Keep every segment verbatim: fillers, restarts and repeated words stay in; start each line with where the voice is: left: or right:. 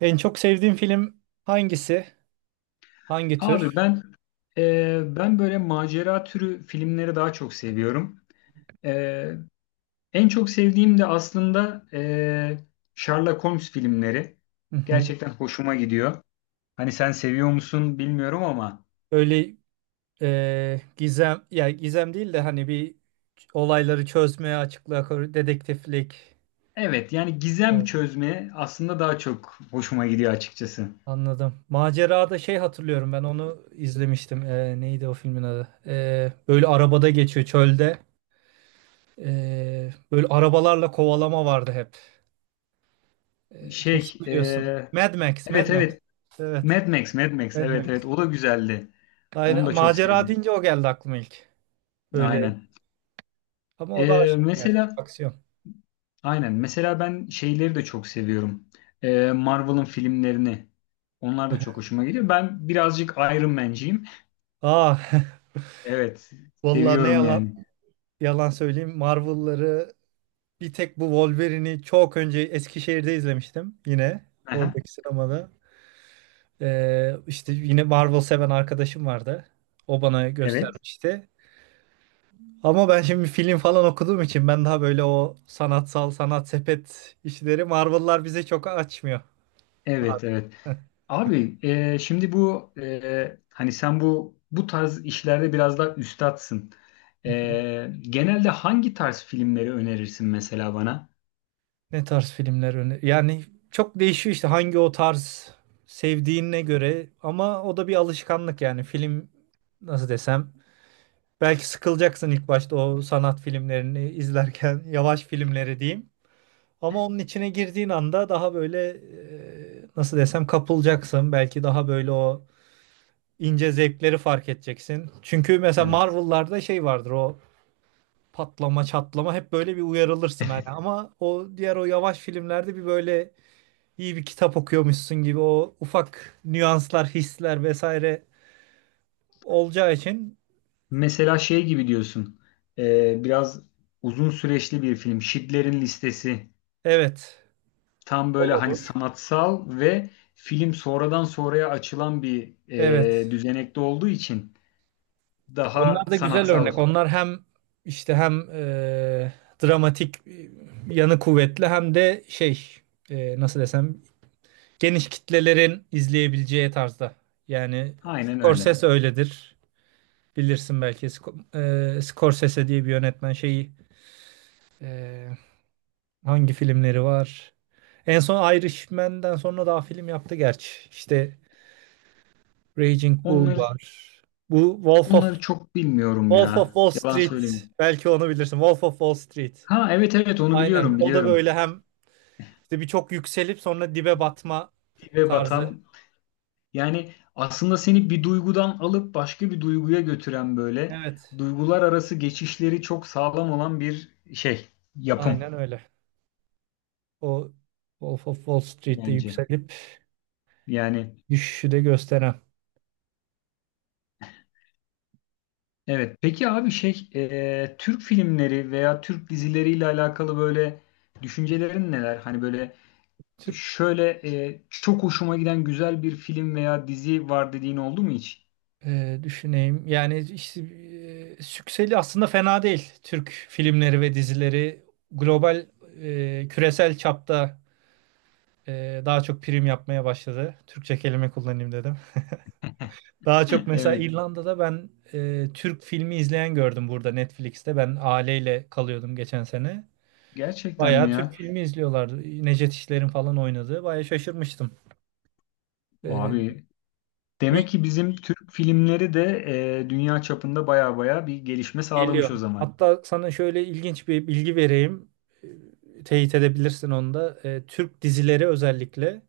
right: En çok sevdiğin film hangisi? Hangi
left: Abi
right: tür?
left: ben e, ben böyle macera türü filmleri daha çok seviyorum. E, En çok sevdiğim de aslında e, Sherlock Holmes filmleri.
right: Hı hı.
left: Gerçekten hoşuma gidiyor. Hani sen seviyor musun bilmiyorum ama
right: Böyle e, gizem ya gizem değil de hani bir olayları çözmeye, açıklığa, kavur- dedektiflik.
left: evet, yani gizem
right: Evet,
left: çözme aslında daha çok hoşuma gidiyor açıkçası.
right: anladım. Macerada şey hatırlıyorum, ben onu izlemiştim. E, neydi o filmin adı? E, böyle arabada geçiyor çölde. E, böyle arabalarla kovalama vardı hep. E, kesin
left: Şey
right: biliyorsun.
left: e,
right: Mad Max, Mad
left: evet,
right: Max.
left: evet,
right: Evet,
left: Mad Max, Mad Max,
right: Mad
left: evet evet,
right: Max.
left: o da güzeldi. Onu
right: Aynen,
left: da çok
right: macera
left: sevdim.
right: deyince o geldi aklıma ilk. Böyle
left: Aynen.
right: ama o daha
left: E,
right: şey, gerçi
left: mesela.
right: aksiyon.
left: Aynen. Mesela ben şeyleri de çok seviyorum. Ee, Marvel'ın filmlerini. Onlar da çok hoşuma gidiyor. Ben birazcık Iron Man'ciyim.
right: Aa,
left: Evet.
right: vallahi ne
left: Seviyorum
right: yalan
left: yani.
right: yalan söyleyeyim. Marvel'ları bir tek bu Wolverine'i çok önce Eskişehir'de izlemiştim, yine
left: Aha,
right: oradaki sinemada. Ee, işte yine Marvel seven arkadaşım vardı. O bana
left: evet.
right: göstermişti. Ama ben şimdi film falan okuduğum için ben daha böyle o sanatsal sanat sepet işleri, Marvel'lar bize çok açmıyor.
left: Evet, evet. Abi e, şimdi bu e, hani sen bu bu tarz işlerde biraz daha üstatsın. E, Genelde hangi tarz filmleri önerirsin mesela bana?
right: Ne tarz filmler öne... Yani çok değişiyor işte, hangi o tarz sevdiğine göre, ama o da bir alışkanlık. Yani film, nasıl desem, belki sıkılacaksın ilk başta o sanat filmlerini izlerken, yavaş filmleri diyeyim. Ama onun içine girdiğin anda daha böyle, e, nasıl desem, kapılacaksın. Belki daha böyle o ince zevkleri fark edeceksin. Çünkü mesela
left: Evet.
right: Marvel'larda şey vardır, o patlama çatlama, hep böyle bir uyarılırsın hani, ama o diğer o yavaş filmlerde bir böyle iyi bir kitap okuyormuşsun gibi o ufak nüanslar, hisler vesaire olacağı için
left: Mesela şey gibi diyorsun. E, biraz uzun süreçli bir film. Schindler'in Listesi.
right: evet,
left: Tam böyle hani sanatsal ve film sonradan sonraya açılan bir
right: evet.
left: e, düzenekte olduğu için
right: Onlar
left: daha
right: da güzel
left: sanatsal.
right: örnek. Onlar hem işte hem e, dramatik e, yanı kuvvetli, hem de şey, e, nasıl desem, geniş kitlelerin izleyebileceği tarzda. Yani
left: Aynen öyle.
right: Scorsese öyledir. Bilirsin belki, Sco- e, Scorsese diye bir yönetmen şeyi, e, hangi filmleri var? En son Irishman'den sonra daha film yaptı gerçi. İşte Raging Bull
left: Onları
right: var. Bu Wolf of
left: onları çok bilmiyorum
right: Wolf of
left: ya.
right: Wall
left: Yalan
right: Street.
left: söyleyeyim.
right: Belki onu bilirsin. Wolf of Wall Street.
left: Ha evet evet, onu
right: Aynen.
left: biliyorum,
right: O da
left: biliyorum.
right: böyle hem işte birçok yükselip sonra dibe batma
left: Dibe
right: tarzı.
left: batan, yani aslında seni bir duygudan alıp başka bir duyguya götüren böyle
right: Evet.
left: duygular arası geçişleri çok sağlam olan bir şey, yapım
right: Aynen öyle. O Wolf of Wall Street'te
left: bence.
right: yükselip
left: Yani
right: düşüşü de gösteren.
left: evet. Peki abi şey e, Türk filmleri veya Türk dizileriyle alakalı böyle düşüncelerin neler? Hani böyle
right: Türk...
left: şöyle e, çok hoşuma giden güzel bir film veya dizi var dediğin oldu mu hiç?
right: Ee, düşüneyim. Yani işte, e, Sükseli aslında fena değil. Türk filmleri ve dizileri global, e, küresel çapta e, daha çok prim yapmaya başladı. Türkçe kelime kullanayım dedim. Daha çok mesela
left: Evet.
right: İrlanda'da ben e, Türk filmi izleyen gördüm burada Netflix'te. Ben aileyle kalıyordum geçen sene.
left: Gerçekten mi
right: Bayağı Türk
left: ya?
right: filmi izliyorlardı. Necdet İşler'in falan oynadığı. Bayağı şaşırmıştım. E,
left: Abi
right: bir
left: demek ki bizim Türk filmleri de e, dünya çapında baya baya bir gelişme sağlamış o
right: Geliyor.
left: zaman.
right: Hatta sana şöyle ilginç bir bilgi vereyim. E, Teyit edebilirsin onu da. E, Türk dizileri özellikle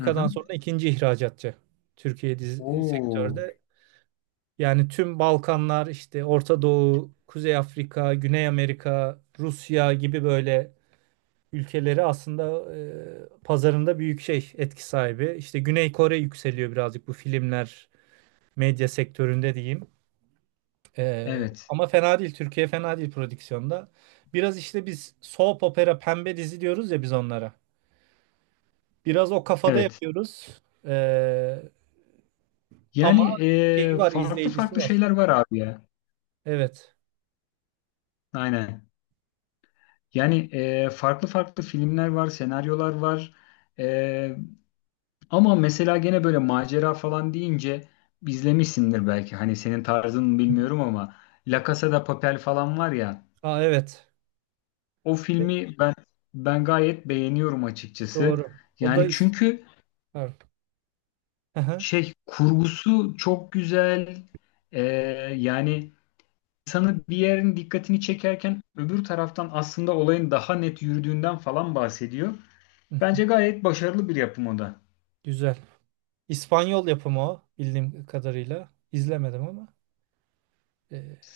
left: Hı hı.
right: sonra ikinci ihracatçı. Türkiye dizi e,
left: Oo.
right: sektörde. Yani tüm Balkanlar, işte Orta Doğu, Kuzey Afrika, Güney Amerika, Rusya gibi böyle ülkeleri aslında e, pazarında büyük şey, etki sahibi. İşte Güney Kore yükseliyor birazcık bu filmler medya sektöründe diyeyim. Ee,
left: Evet.
right: ama fena değil. Türkiye fena değil prodüksiyonda. Biraz işte biz soap opera, pembe dizi diyoruz ya biz onlara. Biraz o kafada
left: Evet.
right: yapıyoruz. Ee, ama
left: Yani
right: şeyi
left: e,
right: var,
left: farklı
right: izleyicisi
left: farklı
right: var.
left: şeyler var abi ya.
right: Evet.
left: Aynen. Yani e, farklı farklı filmler var, senaryolar var. E, Ama mesela gene böyle macera falan deyince izlemişsindir belki. Hani senin tarzın mı
right: Hı hı.
left: bilmiyorum ama La Casa de Papel falan var ya.
right: Aa, evet.
left: O
right: E,
left: filmi ben ben gayet beğeniyorum açıkçası.
right: doğru. O da
left: Yani
right: is
left: çünkü
right: Pardon. Hı hı.
left: şey kurgusu çok güzel. E, yani insanı bir yerin dikkatini çekerken öbür taraftan aslında olayın daha net yürüdüğünden falan bahsediyor.
right: Hı hı.
left: Bence gayet başarılı bir yapım o da.
right: Güzel. İspanyol yapımı o, bildiğim kadarıyla. İzlemedim ama. Ee,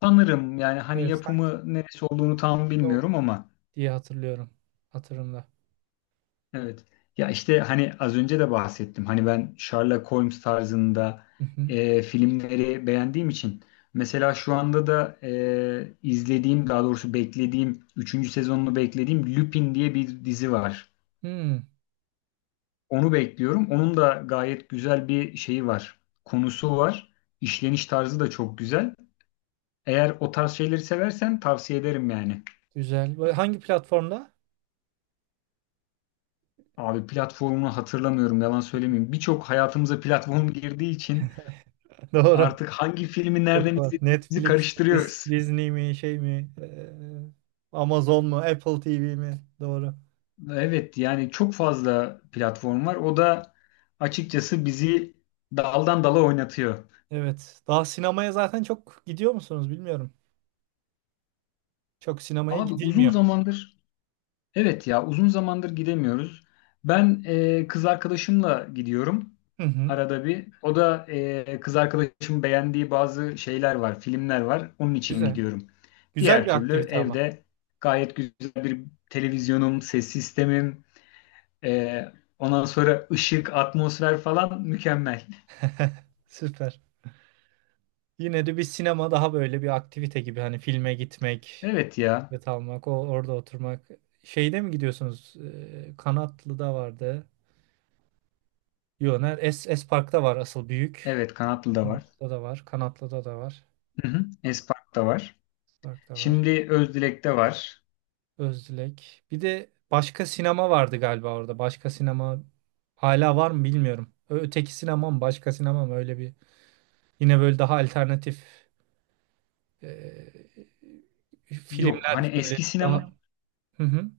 left: Sanırım yani hani
right: evet, sanki
left: yapımı neresi olduğunu tam
right: o
left: bilmiyorum ama
right: diye hatırlıyorum. Hatırımda.
left: evet. Ya işte hani az önce de bahsettim. Hani ben Sherlock Holmes tarzında
right: Hı hı.
left: e, filmleri beğendiğim için mesela şu anda da e, izlediğim, daha doğrusu beklediğim, üçüncü sezonunu beklediğim Lupin diye bir dizi var.
right: Hmm,
left: Onu bekliyorum. Onun da gayet güzel bir şeyi var. Konusu var. İşleniş tarzı da çok güzel. Eğer o tarz şeyleri seversen tavsiye ederim yani.
right: güzel. Böyle hangi platformda?
left: Abi platformunu hatırlamıyorum, yalan söylemeyeyim. Birçok hayatımıza platform girdiği için
right: Doğru.
left: artık hangi filmi
right: Çok
left: nereden
right: var.
left: izlediğimizi
right: Netflix mi, Dis-
left: karıştırıyoruz.
right: Disney mi, şey mi, eee, Amazon mu, Apple T V mi? Doğru.
left: Evet, yani çok fazla platform var. O da açıkçası bizi daldan dala oynatıyor.
right: Evet. Daha sinemaya zaten çok gidiyor musunuz bilmiyorum. Çok sinemaya
left: Abi uzun
right: gidilmiyor.
left: zamandır, evet ya, uzun zamandır gidemiyoruz. Ben e, kız arkadaşımla gidiyorum
right: Hı hı.
left: arada bir. O da e, kız arkadaşımın beğendiği bazı şeyler var, filmler var. Onun için
right: Güzel.
left: gidiyorum.
right: Güzel
left: Diğer
right: bir
left: türlü
right: aktivite ama.
left: evde gayet güzel bir televizyonum, ses sistemim, e, ondan sonra ışık, atmosfer falan mükemmel.
right: Süper. Yine de bir sinema daha böyle bir aktivite gibi. Hani filme gitmek,
left: Evet ya.
right: bilet almak, o, orada oturmak. Şeyde mi gidiyorsunuz? Eee, Kanatlı'da vardı. Yok, Es, Es parkta var asıl büyük.
left: Evet, Kanatlı da var.
right: Kanatlı'da da var. Kanatlı'da da var.
left: Hı hı. Espark var.
right: Es parkta var.
left: Şimdi Özdilek'te var.
right: Özdilek. Bir de başka sinema vardı galiba orada. Başka sinema hala var mı bilmiyorum. Ö- Öteki sinema mı, başka sinema mı, öyle bir. Yine böyle daha alternatif e,
left: Yok hani
right: filmler böyle
left: eski
right: daha
left: sinema,
right: hı hı.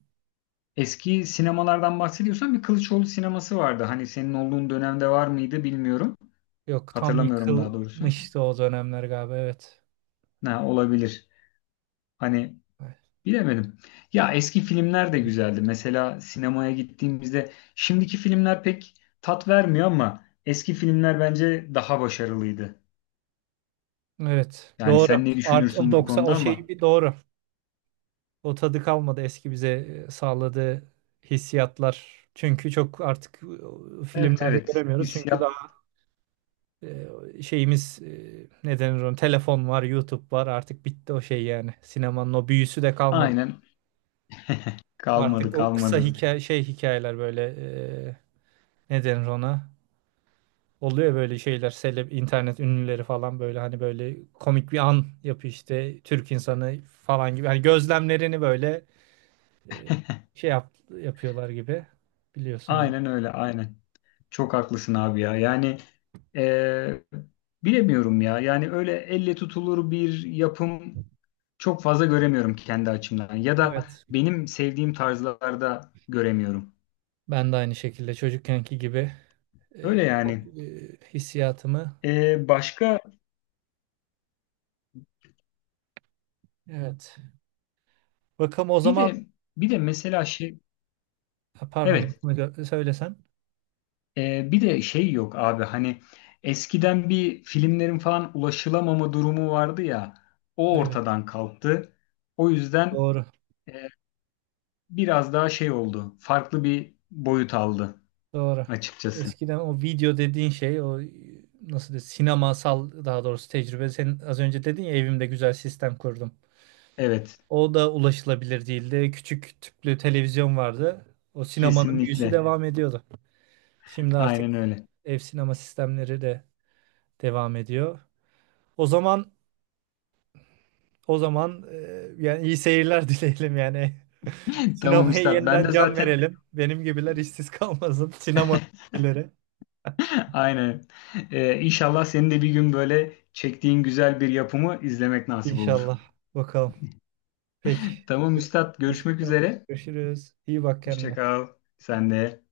left: eski sinemalardan bahsediyorsan bir Kılıçoğlu sineması vardı. Hani senin olduğun dönemde var mıydı bilmiyorum.
right: Yok, tam
left: Hatırlamıyorum daha doğrusu.
right: yıkılmıştı o dönemler galiba, evet.
left: Ne olabilir. Hani bilemedim. Ya eski filmler de güzeldi. Mesela sinemaya gittiğimizde şimdiki filmler pek tat vermiyor ama eski filmler bence daha başarılıydı.
right: Evet,
left: Yani
right: doğru.
left: sen ne
right: Art o
left: düşünürsün bu
right: doksan o
left: konuda
right: şey
left: ama
right: bir doğru. O tadı kalmadı, eski bize e, sağladığı hissiyatlar. Çünkü çok artık e,
left: evet
right: filmlerde
left: evet,
right: göremiyoruz. Çünkü
left: hissiyat
right: daha e, şeyimiz, e, ne denir ona? Telefon var, YouTube var. Artık bitti o şey yani. Sinemanın o büyüsü de kalmadı.
left: aynen, kalmadı,
right: Artık o kısa
left: kalmadı.
right: hikaye şey hikayeler böyle, e, ne denir ona? Oluyor böyle şeyler, seleb internet ünlüleri falan, böyle hani böyle komik bir an yapıyor işte Türk insanı falan gibi. Hani gözlemlerini böyle e, şey yap, yapıyorlar gibi, biliyorsun onu.
left: Aynen öyle, aynen. Çok haklısın abi ya. Yani eee, bilemiyorum ya. Yani öyle elle tutulur bir yapım çok fazla göremiyorum kendi açımdan. Ya da
right: Evet.
left: benim sevdiğim tarzlarda göremiyorum.
right: Ben de aynı şekilde çocukkenki gibi e,
left: Öyle
right: e,
left: yani.
right: hissiyatımı
left: Eee, başka
right: evet. Bakalım o
left: bir
right: zaman.
left: de bir de mesela şey,
right: Ha, pardon,
left: evet,
right: lafını gö- söylesen.
left: eee, bir de şey yok abi hani eskiden bir filmlerin falan ulaşılamama durumu vardı ya, o
right: Evet,
left: ortadan kalktı. O yüzden
right: doğru,
left: biraz daha şey oldu. Farklı bir boyut aldı
right: doğru.
left: açıkçası.
right: Eskiden o video dediğin şey, o, e, nasıl de sinemasal, daha doğrusu tecrübe. Sen az önce dedin ya, evimde güzel sistem kurdum.
left: Evet,
right: O da ulaşılabilir değildi. Küçük tüplü televizyon vardı. O sinemanın büyüsü
left: kesinlikle.
right: devam ediyordu. Şimdi artık
left: Aynen öyle.
right: ev sinema sistemleri de devam ediyor. O zaman O zaman e, yani iyi seyirler dileyelim yani.
left: Tamam
right: Sinemaya
left: üstad. Ben
right: yeniden
left: de
right: can
left: zaten
right: verelim. Benim gibiler işsiz kalmasın. Sinema dileri.
left: aynen. Ee, inşallah senin de bir gün böyle çektiğin güzel bir yapımı izlemek nasip olur.
right: İnşallah. Bakalım. Peki.
left: Tamam üstad.
right: Hoşça
left: Görüşmek
right: kal.
left: üzere.
right: Görüşürüz. İyi bak
left: Hoşça
right: kendine.
left: kal. Sen de.